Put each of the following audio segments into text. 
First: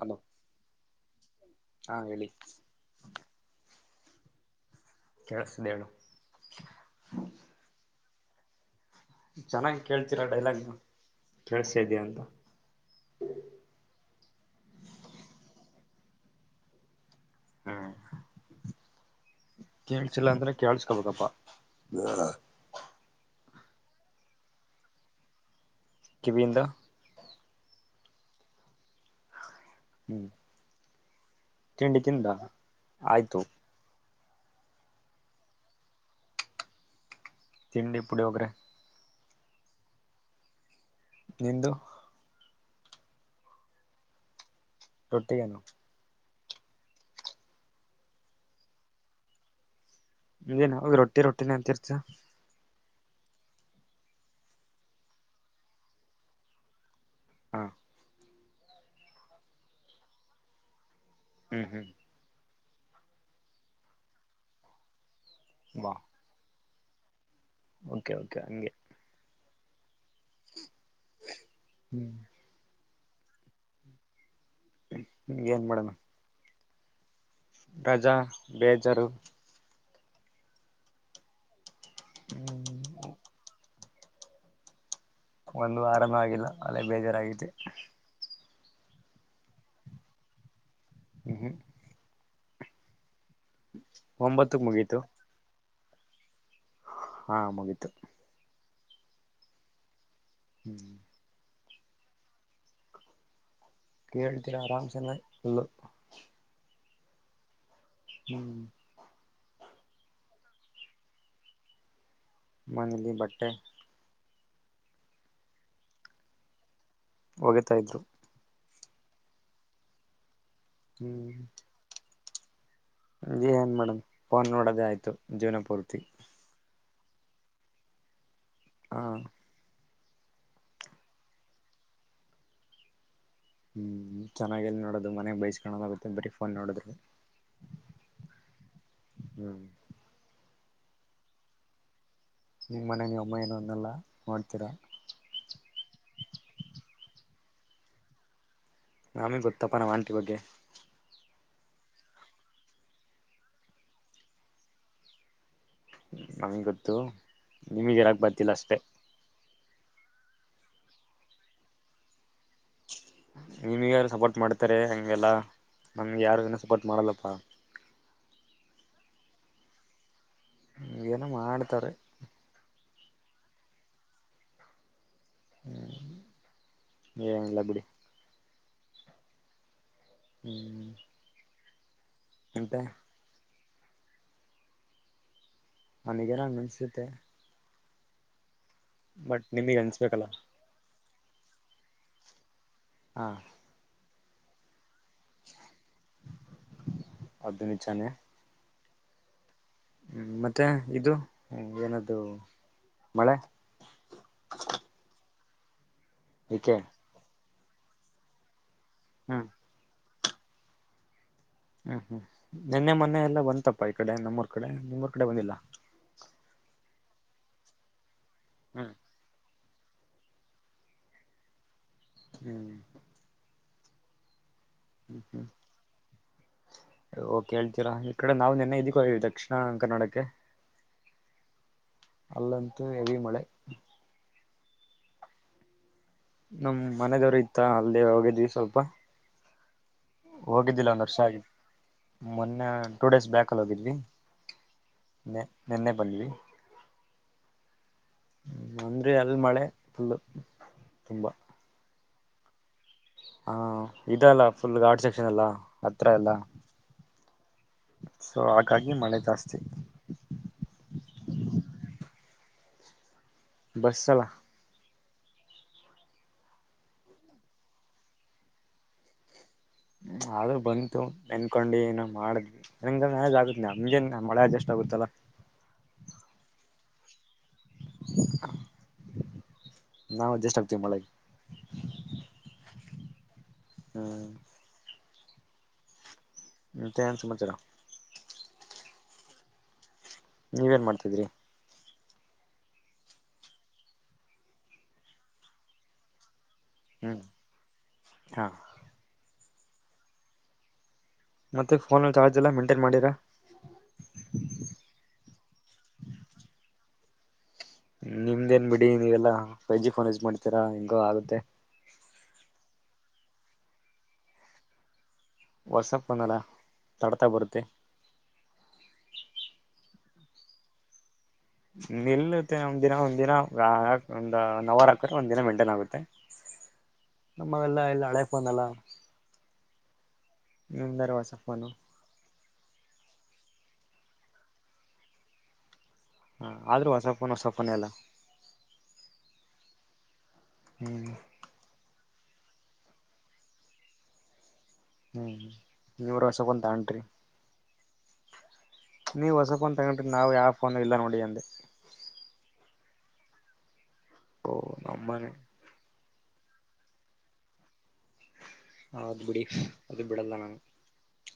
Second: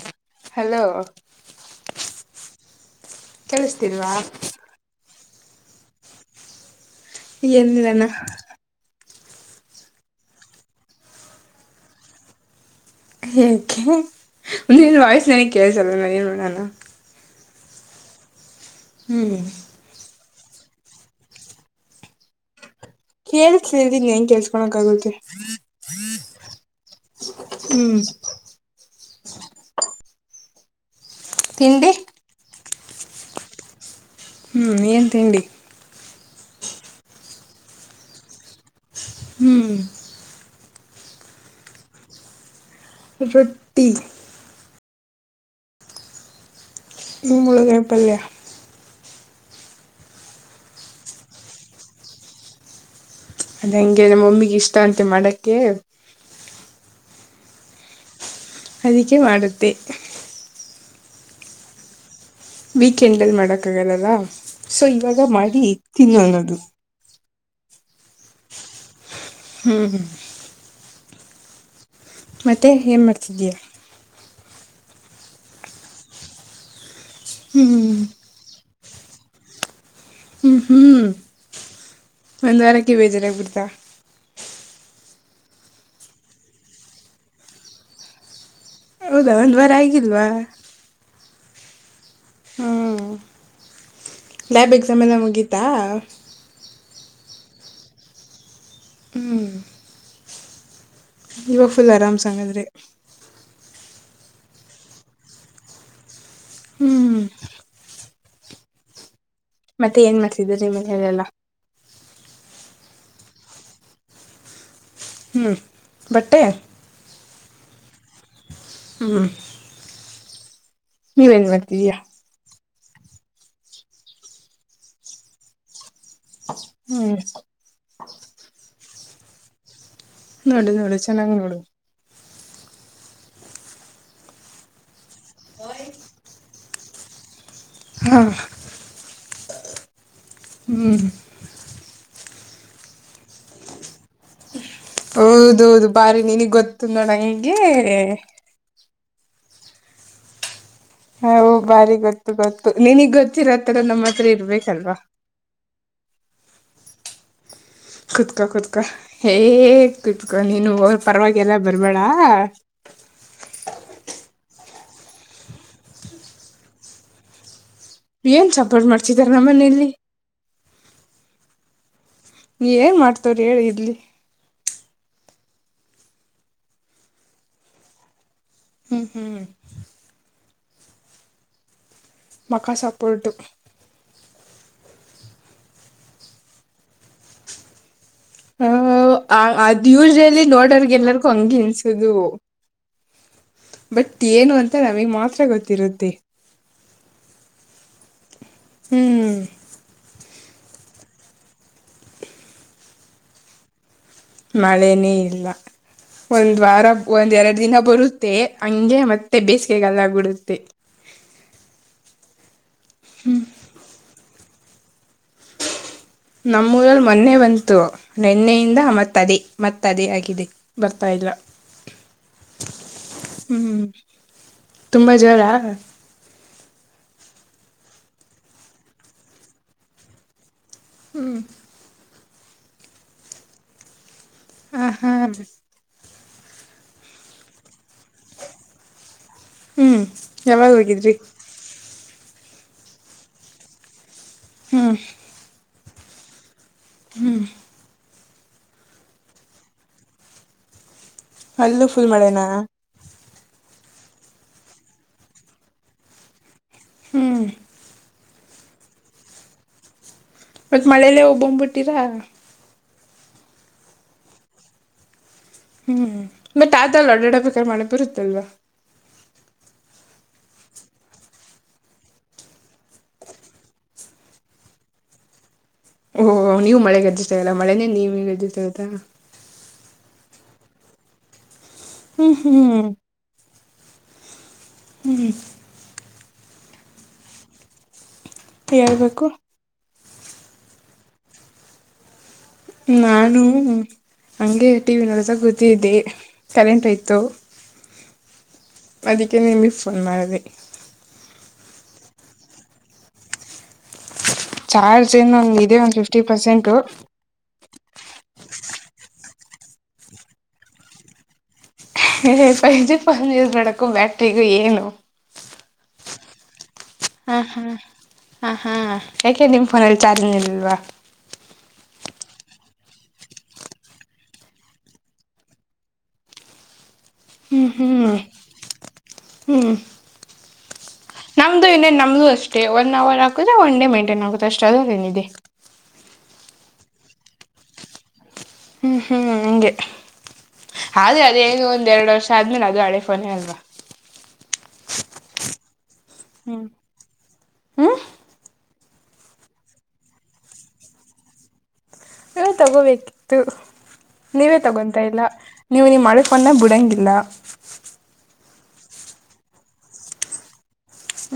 Hello hello ಹಾ ಹೇಳಿ? ಕೇಳಿಸ್ತಿಲ್ವಾ? ಕೇಳುಸ್ತಿದೆ ಹೇಳು? ಏನ್ ಹೇಳನ? ಚೆನ್ನಾಗ್ ಕೇಳ್ತೀರಾ ಡೈಲಾಗ್ನ ಕೆಲ್ಸಾದಾ ಇದಿಯಾ ಅಂತ. ಏಕೆ ನಿನ್ ವಾಯ್ಸ್ ನನಗ್ ಕೇಳ್ಸಲ್ಲ ನಾನ ಏನ್ ಮಾಡಣ. ಹ್ಮ್ ಹ್ಮ ಕೇಳ್ಸಿಲ್ಲ ಅಂದ್ರೆ ಕೇಳ್ಸ್ಕೊಬೇಕಾಪ್ಪ. [unintelligible] ಕೇಳ್ಸ್ಕೊಳಕ್ ಆಗುತ್ತೆ ಕಿವಿಯಿಂದ ಹ್ಮ್. ಹ್ಮ್ ತಿಂಡಿ ತಿಂದ ಆಯ್ತು. ಹು ಏನು ತಿಂಡಿ. ತಿಂಡಿ ಪುಳಿಯೋಗರೆ. ಹ್ಮ್ ನಿಂದು ರೊಟ್ಟಿ. ರೊಟ್ಟಿಗೆ ಏನು [unintelligible] ಪಲ್ಯ ಏನ್ ಯಾವಾಗ್ಲೂ ರೊಟ್ಟಿ ರೊಟ್ಟಿನೆ ಅಂತಿರ್ತಿಯ. ಅದ ಹಂಗೆ ನಮ್ಮ ಮಮ್ಮಿಗೆ ಇಷ್ಟ ಅಂತೆ ಮಾಡಕ್ಕ. ಹಾ ಅದಕ್ಕೆ ಮಾಡುತ್ತೆ. ಹ್ಮ್ ಹ್ಮ್. ವೀಕೆಂಡ್ಅಲ್ಲೀ ಮಾಡಕ ಆಗಲ್ಲಅಲ್ಲ ಸೊ ಇವಾಗ ಮಾಡಿ ಬಾ ತಿನ್ನೋನ. ಓಕೆ ಓಕೆ ಹಂಗೆ. ಹ್ಮ್ [unintelligible] ಮತ್ತೆ ಏನು ಮಾಡ್ತಿದೀಯಾ. ಏನ್ ಮಾಡೋಣ. ಹ್ಮ್ ರಜಾ ಬೇಜಾರು. ಹ್ಮ್ ಹ್ಮ್ ಒಂದ್ ಹ್ಮ್ ವಾರಕ್ಕೆ ಬೇಜಾರಾಗಬಿಡ್ತಾ. ಒಂದುವಾರನು ಆಗಿಲ್ಲ ಆಗ್ಲೇ ಬೇಜಾರಾಗಿದೆ. ಹೌದಾ ಒಂದ್ ವಾರ ಆಗಿಲ್ವಾ. ಹು ಹು ಹ್ಮ ಒಂಬತ್ತಕ್ ಲ್ಯಾಬ್ ಮುಗೀತು ಎಕ್ಸಾಮೆಲ್ಲ ಮುಗಿತಾ. ಹಾ ಮುಗಿತು. ಹ್ಮ [inaudible] ಇವಾಗ ಫುಲ್ ಆರಾಮ್ಸಅಂಗಾದ್ರೆ. ಕೇಳ್ತೀರಾ ಆರಾಮ್ಸ್ [unintelligible] ಹ್ಮ್. ಹ್ಮ್. ಮತ್ತೆ ಏನ್ ಮಾಡ್ತಿದರ ಇವಾಗ [unintelligible] [unintelligible] ಬಟ್ಟೆ. ಹ್ಮ್ ಬಟ್ಟೆ. ಹೋಗತಾ ಇದ್ರು. ಹ್ಮ್. ನೀವು ಹ್ಮ್ ಏನ್ ಮಾಡ್ತೀದಿಯಾ. ಏನ್ ಮೇಡಮ್ ಫೋನ್ ನೋಡೋದೇ ಆಯ್ತು ಜೀವನ ಪೂರ್ತಿ ಹ್ಮ್ ಹಾ ನೋಡು ನೋಡು ಚೆನ್ನಾಗ್ ನೋಡು ಹ್ಮ್ ಚೆನ್ನಾಗಿ ಎಲ್ಲಿ ನೋಡೋದು ಮನೆಗ್ ಬೈಸ್ಕೊದಗುತ್ತೆ ಬರಿ ಫೋನ್ ನೋಡದ್ರರು ಹಾ ಹ್ಮ್ ಹ್ಮ್ ನಿಮ್ಮ ಮನೆ ನೀ ಅಮ್ಮ ಏನೋ ಅನ್ನೆಲ್ಲ ನೋಡ್ತೀರಾ ಹೌದೌದು ಬಾರಿ ನಿನಗ್ ಗೊತ್ತು ನೋಣ ಹೇಗೆ ನಮಾಮೇ ಗೊತ್ತಪ್ಪ ನಮ್ಮ್ ಆಂಟಿ ಬಗ್ಗೆ ಹ ಬಾರಿ ಗೊತ್ತು ಗೊತ್ತು ನಿನಗ್ ಗೊತ್ತಿರೋತ್ತರ ನಮ್ಮ ಹತ್ರ ಇರ್ಬೇಕಲ್ವಾ ನಮ ಗೊತ್ತುು ಕುತ್ಕೋ ಕುತ್ಕ ಹಏ ಕುತ್ಕೋ ನೀನು ಪರವಾಗಿಲ್ಲ ಬರ್ಬೇಳ ನಿಮ್ಗ ಯಾರು ಸಪೋರ್ಟ್ ಮಾಡ್ತಾರೆ ಹಂಗೆಲ್ಲಾ ನಮ್ಗೆ ಯಾರನ ಸಪೋರ್ಟ್ ಮಾಡಲ್ಲಪ್ಪಾ ಏನ್ ಸಪೋರ್ಟ್ ಮಾಡ್ಸಿದಾರ ನಮ್ಮ ಮನಲಿ ಹ ಏನ ಮಾಡ್ತಾರೆ ನೀ ಏನ್ ಮಾಡ್ತವ್ರ ಹೇಳಿ ಇರ್ಲಿ ಹ್ಮ್ ಹೆನೀಲ್ಲ ಬಿಡಿ ಹ್ಮ್ ಹ್ಮ್ ಹ್ಮ್ ಮಕ್ಕಾ ಮತ್ತೆ ಸಪೋರ್ಟ್ ನನಗೆಲ್ಲ ನೆನ್ಸುತ್ತೆ ಹ ಬಟ್ ನಿಮಗ್ ಅದ್ ಅನ್ಸ್ಬೇಕಲ್ಲ ಯೂಜಲ್ಲಿ ನೋಡರ್ಗೆ ಎಲ್ಲರಿಗು ಹಂಗಿ ಇನ್ಸದು ಹಾ ಬಟ್ ಏನು ಅಂತ ನಮಗ್ ಮಾತ್ರ ಗೊತ್ತಿರುತ್ತೆ ಅದು ನಿಚಾನೆ ಹ್ಮ್ ಹ್ಮ್ ಮತ್ತೆ ಇದು ಏನದು ಮಳೆ ಮಳೆನೇ ಇಲ್ಲ ಒಂದ್ ಏಕೆ ವಾರ ಒಂದ್ ಎರಡು ದಿನ ಬರುತ್ತೆ ಹಂಗೆ ಮತ್ತೆ ಮತ್ತೆ ಹ್ಮ್ ಬೇಸಿಗೆಗಲ್ಲ ಬಿಡುತ್ತೆ ಹ್ಮ್ ಹ್ಮ್ ನಿನ್ನೆ ಮೊನ್ನೆ ಎಲ್ಲ ಬಂತಪ್ಪ ಈ ಕಡೆ ನಮ್ಮೂರ್ ಕಡೆ ನಿಮ್ಮೂರ್ ಕಡೆ ಬಂದಿಲ್ಲಾ ನಮ್ಮೂಊರಲ್ಲಿ ಮೊನ್ನೆ ಬಂತು ನೆನ್ನೆಯಿಂದ ಹ್ಮ್ ಮತ್ತೆ ದೇ ಮತ್ತದೇ ಆಗಿದೆ ಬರ್ತಾ ಇಲ್ಲ ಹ್ಮ್ ಹ್ಮ್ ತುಂಬಾ ಹ್ಮ್ಮ್ ಜೋರ ಓಕೆ ಹೇಳ್ತೀರಾ ಈ ಕಡೆ ನಾವು ನೆನ್ನೆ ಇದಕ್ಕೋದ್ಧೋ ದಕ್ಷಿಣ ಕನ್ನಡಕ್ಕೆ ಹ್ಮ್ ಅಲ್ಲಂತ ಹೆವಿ ಮಳೆ ಹ ಹಾ ನಮ್ ಮನದವರು ಇತ್ತ ಅಲ್ಲೇ ಹೋಗಿದ್ವಿ ಸ್ವಲ್ಪ ಹ್ಮ್ ಯಾವಾಗ ಹೋಗಿದ್ದಿಲ್ಲ ಒಂದ್ ಹೋಗಿದ್ರಿ ವರ್ಷ ಆಗಿ ಮೊನ್ನೆ ಟೂ ಡೇಸ್ ಬ್ಯಾಕ್ಲ್ಲಿ ಹೋಗಿದ್ವಿ ಹ್ಮ್ ನೆ ನೆನ್ನೆ ಬಂದ್ವಿ ಹ್ಮ್ ಹ್ಮ ಅಂದ್ರೆ ಅಲ್ಲಿ ಮಳೆ ಫುಲ್ ತುಂಬಾ ಅಲ್ಲೂ ಫುಲ್ ಮಳೆನಾ ಹಾ ಇದ ಅಲ್ಲ ಫುಲ್ ಗಾಡ್ ಸೆಕ್ಷನ್ ಎಲ್ಲಾ ಹತ್ರ ಎಲ್ಲಾ ಹ್ಮ್ ಸೊ ಹಾಗಾಗಿ ಮಳೆ ಜಾಸ್ತಿ ಇವತ್ತು ಮಳೇಲ್ಲೇ ಒಬ್ಬಂಬ್ಬಿಟ್ಟಿರಾ ಬರ್ಸಲ ಹ್ಮ್ ಮತ್ತ ಆತಲ್ಲಿ ಅಡಡ ಬೇಕಕಾರ ಮಾಡಕ್ ಬರುತ್ತಲ್ವಾ ಹ್ಮ ಆದೂ ಬಂತು ನೆನ್ಕೊಂಡು ಏನ ಮಾಡಿದ್ವಿ ನ ಮಳಜ್ ಆಗುತ್ತೆ ನಮ್ಜೇನ್ ಮಳೆ ಅಡ್ಜಸ್ಟ್ ಆಗುತ್ತಲ್ಲಾ ಓಹ ನೀವು ಮಳೆಗೆ ಅಡ್ಜಸ್ ಆಗಲ್ಲ ಮಳೆೇ ನೀವಗೆ ಅಡ್ಜಸ್ ಆಗುತ್ತಾ ನಾವವು ಅಡ್ಜೆಸ್ಟ್ ಆಗ್ತತಿವಿ ಮಳೆಗೆ ಹ್ಮ್ ಹ್ಮ್ ಹ್ಮ್ ಹ್ಞ ಹ ಮತ್ತೇನೂ ಸಮಾಚರ ಹೇಳ್ಬೇಕು ನೀವೇಏನ್ ಮಾಡ್ತಿದ್ರಿ ನಾನು ಹಂಗೆ ಟಿ ವಿ ನೋಡ್ತಾ ಕುತ್ತಿದ್ದೆ ಕರೆಂಟ್ ಹೋಯಿತು ಹ ಅದಕ್ಕೆ ನಿಮಗ್ ಫೋನ್ ಮಾಡಿದೆ ಮತ್ತೆ ಪೋನ್ ಚಾರ್ಜ ಎಲ್ಲ ಮಂಟೈನ್ ಮಾಡಿರಾ ಚಾರ್ಜ್ ಏನೊಂದ ಇದೆ ಒಂದ್ ಫಿಫ್ಟಿ ಪರ್ಸೆಂಟ್ ನಿಮ್ದ ಏನ್ ಬಿಡಿ ನೀವೆಲ್ಲ ಫೈವ ಜಿ ಪೋನ್ ಯಜ್ ಮಾಡ್ತೀರಾ ಹಿಂಗೋ ಆಗತ್ತೆ ಫೈವ್ ಜಿ ಫೋನ್ ಯೂಸ್ ಮಾಡಕ್ಕೂ ಬ್ಯಾಟ್ರಿಗು ಏನು ವಾಟ್ಸಆಪ್ ಬಂದಲಾ ಹಾ ಹಾ ಹಾ ಹಾ ಯಾಕೆ ನಿಮ್ ಫೋನಲ್ಲಿ ಚಾರ್ಜಂಗ್ ಇರ್ಲ್ವಾ ನಿಲ್ಲುತ್ತೆ ಒಮ ದಿನ ಒಂದಿನ ಒಂದ್ ನವರ್ ಹಾಕ್ರ ಒಂದಿನ ಮೇಂಟೈನ್ ಆಗುತ್ತೆ ಹ್ಮ್ ನಮ್ಮಲ್ಲ ಇಲ್ಲಿ ಹಳೆ ಫೋನಲ್ಲ ಹ್ಮ್ ಹ್ಮ ದರ್ವಾಸ ನಮ್ದು ಇನ್ನೇ ನಮ್ದು ಅಷ್ಟೇ ಒನ್ ಅವರ್ ಹಾಕುದೆ ಒನ್ ಡೇ ಮೈಂಟೈನ್ ಆಗುತ್ತೆ ಅಷ್ಟೇ ಅಧ್ರಲೆನಿದೆ ಹ ಆದ್ರೂ ಹೊಸಪನ ಹೊಸಪೊನ ಎಲ್ಲ ಹ್ಮ್ ಹ್ಮ್ ಹಂಗೆ ಹ್ಮ್ ಅದ ಏನು ಒಂದ್ ಎರಡು ವರ್ಷ ಆದ್ಮೇಲೆ ಅದು ಅಳೆಫೋನೇ ಅಲ್ವಾ ಹ್ಮ್ ಇವರ ವರ್ಷಗಂತಂಟ್ರಿ ಹ್ಮ್ ನೀವು ಹೊಸ ಫೋನ್ ತಗೊಂಡಟ್ರಿ ನಾವು ಯಾವ ಫೋನ್ ಇಲ್ಲ ನೋಡಿ ಅಂದೆ ನೀ ತಗೋಬೇಕಿತ್ತು ಓ ನೀವೇ ತಗೊತಾ ಇಲ್ಲ ನಮ್ಮನೆ ನೀವು ನೀ ಮಾಡಕೊಂಡ ಬಿಡಂಗಿಲ್ಲ ಹ ಅದ್ ಬಿಡಿ ಅದು ಬಿಡಲ್ಲ ನಾನು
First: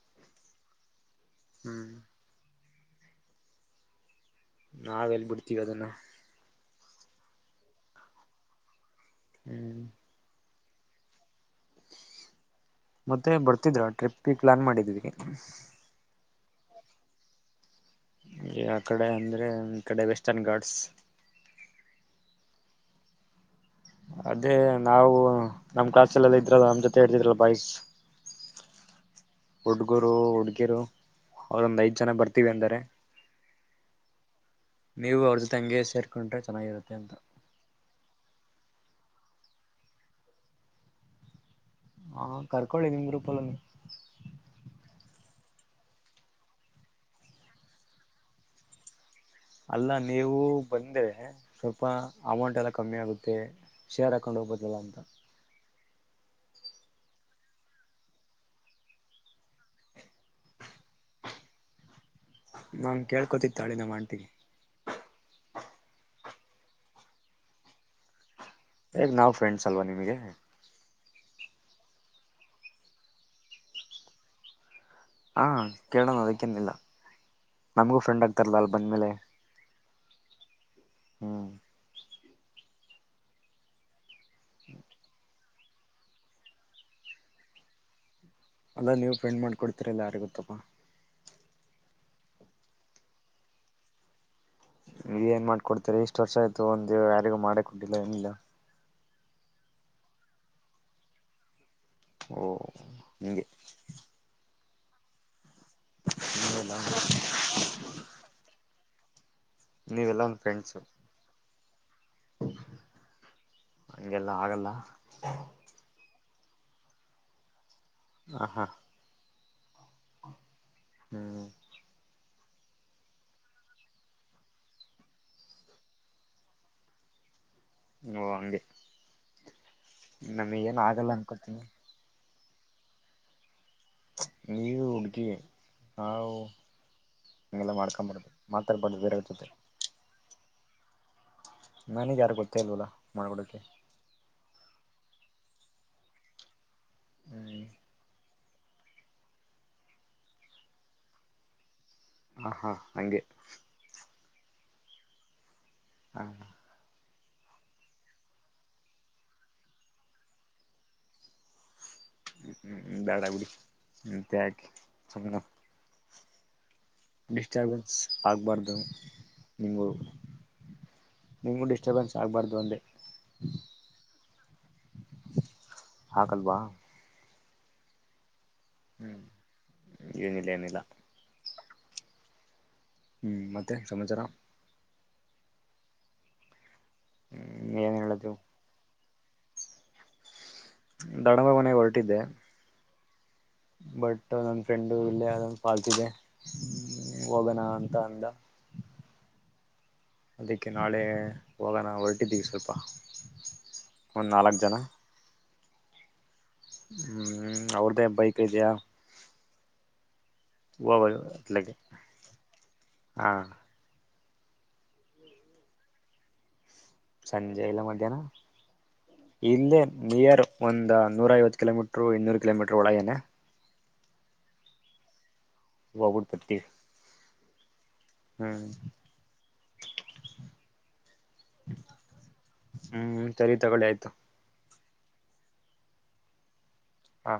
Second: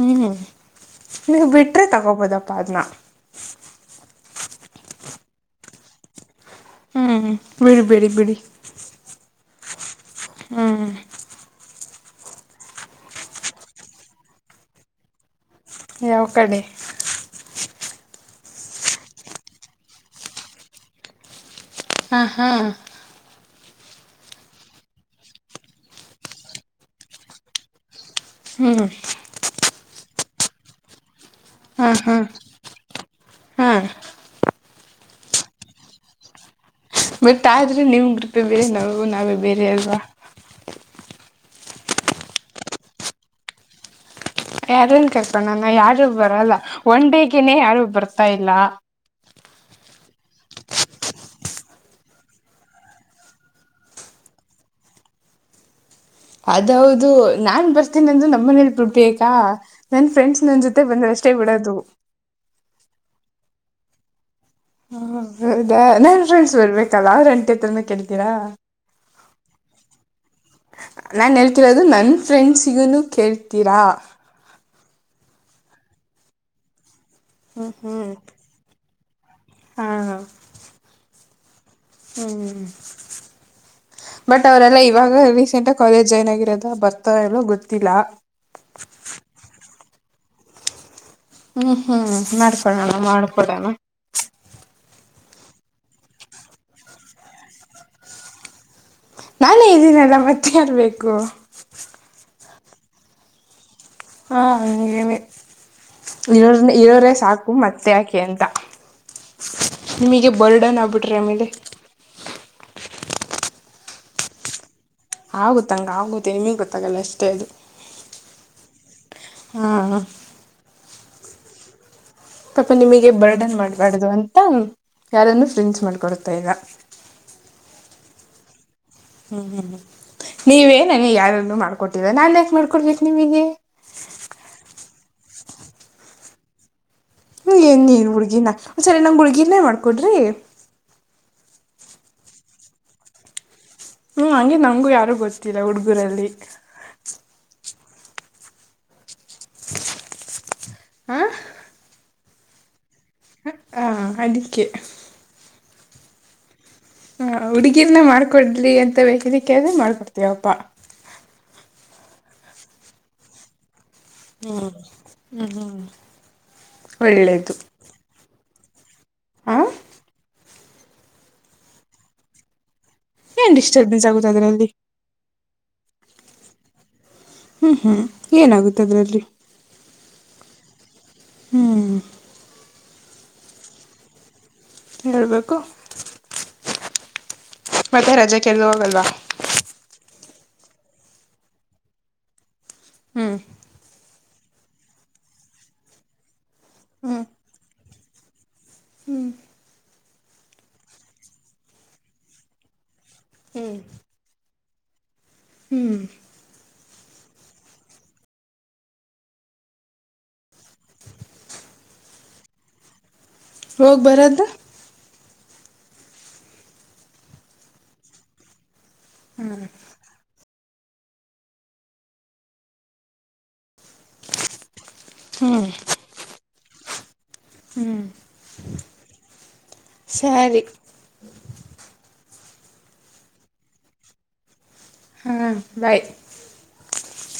ಹ್ಮ್ ನೀವು ಬಿಟ್ರೆ ಹ್ಮ್ ತಗೋಬೋದಪ್ಪ ಅದ್ನ್ನ ನಾವ ಎಲ್ಲಿ ಬಿಡ್ತಿವಿ ಅದನ್ನ ಹ್ಮ್ ಬಿಡಿ ಬಿಡಿ ಬಿಡಿ ಹ್ಮ್ ಹ್ಮ ಮತ್ತೆ ಬರ್ತಿದ್ರ ಟ್ರಿಪ್ಗೆ ಪ್ಲಾನ್ ಮಾಡಿದ್ವಿ. ಯಾವ ಕಡೆ. ಯಾ ಕಡೆ ಅಂದ್ರೆ ಈ ಕಡೆ ವೆಸ್ಟರ್ನ್ ಗಾಡ್ಸ್. ಹಾ ಹಾ. ಅದೇ ನಾವು ನಮ್ ಕ್ಲಾಸಲ್ಲೆಲ್ಲ ಇದ್ರಲ್ಲ ನಮ್ಮ್ ಜೊತೆ ಇರ್ಲಿದ್ರು ಬಾಯ್ಸ್. ಹ್ಮ್ ಹುಡ್ಗರು ಹುಡ್ಗಿರು ಅವ್ರೊಂದ್ ಐದ್ ಜನ ಬರ್ತೀವಿ ಅಂದರೆ. ಹಾ ನೀವು ಅವ್ರ್ ಜೊತೇ ಅಂಗೆ ಸೇರ್ಕೊಂಡ್ರೆ ಚೆನ್ನಾಗಿರುತ್ತೆ ಅಂತ. ಟ್ ಆದ್ರೆ ನಿಮ್ ಗ್ರೂಪೆ ಬೇರೆ ನಾವು ನಾವೇ ಬೇರೆ ಅಲ್ವಾ. ಹಾ ಕರ್ಕೊಳ್ಳಿ ನಿಮ್ ಗ್ರೂಪಲ್ಲುನು. ಯಾರನ್ ಕರ್ಕಣಾನ ಯಾರು ಬರಲ್ಲ ಒನ್ ಡೇಗೆನೇ ಯಾರು ಬರ್ತಾ ಇಲ್ಲ. ಅಲ್ಲ ನೀವು ಬಂದ್ರೆ. ಸ್ವಲ್ಪ ಅಮೌಂಟ್ ಎಲ್ಲ ಕಮ್ಮಿ ಆಗುತ್ತೆ ಶೇರ್ ಹಾಕೊಂಡು ಹೋಗ್ಬೋದಲ್ಲ ಅಂತ. ಅದೌದು ನಾನ್ ಬರ್ತೀನ ಅಂದ್ರ ನಮ್ಮ ಮನೇಲಿ ಬಿಡ್ಬೇಕಾ. ನನ್ ಫ್ರೆಂಡ್ಸ್ ನನ್ ಜೊತೆ ಬಂದ್ರಷ್ಟೇ ಬಿಡೋದು. ನಾನ್ ಕೇಳ್ಕೋತಿತ್ತಾಳೆ ನಾಮ್ ಆಂಟಿಗೆ. ಹ್ಮ ಹೌದ ನಾನ್ ಫ್ರೆಂಡ್ಸ್ ಬರ್ಬೇಕಲ್ಲ ಅವ್ರ ಆಂಟಿತ್ರನು ಕೇಳ್ತೀರಾ. [unintelligible] ನಾವು ಫ್ರೆಂಡ್ಸ್ ಅಲ್ವಾ ನಿಮಗೆ. ನಾನು ಹೇಳ್ತಿರೋದು ನನ್ನ ಫ್ರೆಂಡ್ಸಿಗೋನು ಕೇಳ್ತೀರಾ. ಹಾ ಕೇಳೋಣ ಅದಕ್ಕೇನಿಲ್ಲ. ಹ್ಮ್ ನಮಗೂ ಹ್ಮ್ ಫ್ರೆಂಡ್ ಆಗ್ತಾರಲ್ಲ ಅಲ್ಲಿ ಬಂದ್ಮೇಲೆ ಹಾ ಹ. ಹ್ಮ್ ಹ್ಮ ಹ್ಮ ಬಟ್ ಅವರೆಲ್ಲ ಇವಾಗ ರೀಸೆಂಟ್ ಕಾಲೇಜ್ ಜಾಯಿನ್ ಆಗಿರೋದ ಬರ್ತಾರೊ ಇಲ್ವೋ ಗೊತ್ತಿಲ್ಲ. ಅಲ್ಲ ನೀವು ಫ್ರೆಂಡ್ ಮಾಡ್ಕೊಡ್ತಿರಿಲ್ಲ ಯಾರಿಗ ಗೊತ್ತಾಪ. ಹ್ಮ್ ಹ್ಮ್ ಮಾಡ್ಕೊಡೋಣ ಮಾಡ್ಕೊಡೋಣ. ಏನ್ ಮಾಡ್ಕೊಡ್ತೀರಾ ಇಷ್ಟ್ ವರ್ಷ ಆಯ್ತು ಒಂದ ಯಾರಿಗ ಮಾಡಿ ಕೊಟ್ಟಿಲ್ಲ ಏನಿಲ್ಲ. ನಾನೇ ಇದೀನಲ್ಲ ಮತ್ತೆ ಯಾರ್ ಬೇಕೂ. ಓ ಹಿಂಗೆ. ಹಾ ಹ ಹಿಂಗೇನೆ ಇವ್ರ್ನೆ ನೀವೆಲ್ಲ ಇವ್ರೇ ಸಾಕ್ ಪು ಮತ್ತೆ ಯಾಕೆ ಅಂತ ನೀವೆಲ್ಲ ನಿಮಗೆ ಬರ್ಡನ್ ಆಗ್ಬಿಟ್ರೆ ಆಮೇಲೆ. ಹಂಗೇಲ್ಲ ಆಗಲ್ಲ. ಆಗುತ್ತೆ ಹಂಗ್ ಆಗುತ್ತೆ ನಿಮಗೆ ಗೊತ್ತಾಗಲ್ಲ ಅಷ್ಟೇ ಅದು. ಹಾ ಹಾ. ಹ್ಮ್ ಹಾ. ಹ್ಮ್ ಪಾಪ ನಿಮಗೆ ಬರ್ಡನ್ ಮಾಡ್ಬಾರ್ದು ಅಂತ ಯಾರನ್ನೂ ಫ್ರಿಂಜ್ ಮಾಡ್ಕೊಡ್ತಾ ಇಲ್ಲ. ನೋ ಹಂಗೇ. ಹ್ಮ್ ಹ್ಮ್ ಹ್ಮ್ ನೀವೇ ಆಗಲ್ಲ ನನಿಗೆ ಯಾರಾನು ಅನ್ಕೋತೀನಿ ಮಾಡ್ಕೊಟ್ಟಿದ ನಾನ್ ಯಾಕೆ ಮಾಡ್ಕೊಡ್ಬೇಕು ನಿಮಗೆ. ನೀವು ಹುಡ್ಗಿ ನಾವ್ ಹಂಗೆಲ್ಲ ಮಾಡ್ಕೊಂಬಬಾರ್ದು ಮಾತಾಡ್ಬಾರ್ದು ಬೇರೆವ್ರ್ ಜೊತೆ. ಮಾಡ್ಕೊಡ್ರಿ ನನಗ್ ಯಾರು ಗೊತ್ತೇ ಇಲ್ವಲ್ಲ ಮಾಡ್ಕೊಡಕ್ಕೆೆ. ಹ್ಮ್ ಹಂಗೆ ನಮಗೂ ಯಾರು ಗೊತ್ತಿಲ್ಲ ಹುಡುಗುರಲ್ಲಿ. ಹ್ಮ್ ಹ. ಹಾ ಹಾ ಹಂಗೆ. ಹ ಅದಕ್ಕೆ. ಹಾ ಹ್ ಹ ಹುಡುಗಿರ್ನ ಮಾಡ್ಕೊಡ್ಲಿ ಅಂತ ಬೇಕಿದ್ರೆ ಕೇಳ್ದ್ರೆ ಮಾಡ್ಕೊಡ್ತೀವಪ್ಪಾ. ಹ್ಮ್ ಬ್ಯಾಡ ಬೀಡಿ ಮತ್ತೆ ಯಾಕೆ ಸುಮ್ನೆ. ಹ್ಮ ಡಿಸ್ಟರ್ಬೆನ್ಸ್ ಆಗ್ಬಾರ್ದು ಹಾಂ ನೀವು ನಿಂಗೂ ಡಿಸ್ಟರ್ಬೆನ್ಸ್ ಆಗ್ಬಾರ್ದು ಅಂದೆ. ಏನ್ ಡಿಸ್ಟರ್ಬೆನ್ಸ್ ಆಗುತ್ತೆ ಅದರಲ್ಲಿ. ಆಗಲ್ವಾ. ಹ್ಮ್ ಹ್ಮ್ ಏನಾಗುತ್ತೆ. ಹ್ಮ್ ಅದರಲ್ಲಿ ಏನಿಲ್ಲ ಏನಿಲ್ಲ. ಹ್ಮ್ ಹ್ಮ್ ಮತ್ತೆ ಸಮಾಚಾರ. ಹೇಳ್ಬೇಕು. ಹ್ಮ್ ಏನ್ ಮತ್ತೆ ಹೇಳದು ರಜೆಕ ಎಲ್ಲೂ ಹೋಗಲ್ವಾ. ದೊಡ್ಡಮ್ಮ ಮನೆಗ ಹೊರಟಿದ್ದೆ. ಹ್ಮ್ ಬಟ್ ನನ್ ಫ್ರೆಂಡು ಇಲ್ಲೇ ಯಾವ್ದನ ಪಾರ್ಟಿಗೆ ಹೋಗೋಣ ಅಂತ ಅಂದ. ಹ್ಞ ಅದಕ್ಕೆ ನಾಳೆ ಹೋಗಣ ಹೊರಟಿದ್ದೀವಿ ಸ್ವಲ್ಪ. ಹ್ಞೂ ಒಂದ್ ನಾಲ್ಕ್ ಜನ. ಹ್ಮ್ ಹ್ಮ್ ಅವ್ರ್ದೇ ಬೈಕ್ ಇದೆಯಾ. ಓ ವೈ ಲೈಕ್ ಹಾ ಹೋಗ್ ಬರದಾ. ಹ್ಮ ಸಂಜೆ ಇಲ್ಲ ಮಧ್ಯ್ಯಾನ. ಇಲ್ಲೆ ನಿಯರ್ ಒಂದ ನೂರ ಐವತ್ತ ಕಿಲೋಮೀಟರ್ ಇನ್ನೂರು ಕಿಲೋಮೀಟರ್ ಒಳಗೆನೆ. ಹ್ಞೂ [unintelligible] ವಬುಡ್ ಪಟ್ಟಿ ಹ್ಮ್. ಸರಿ ಹ್ಮ್ ಸರಿ ತಗೊಳ್ಳಿ ಆಯ್ತು. ಹಾಂ ಬಾಯ್ ಹಾಂ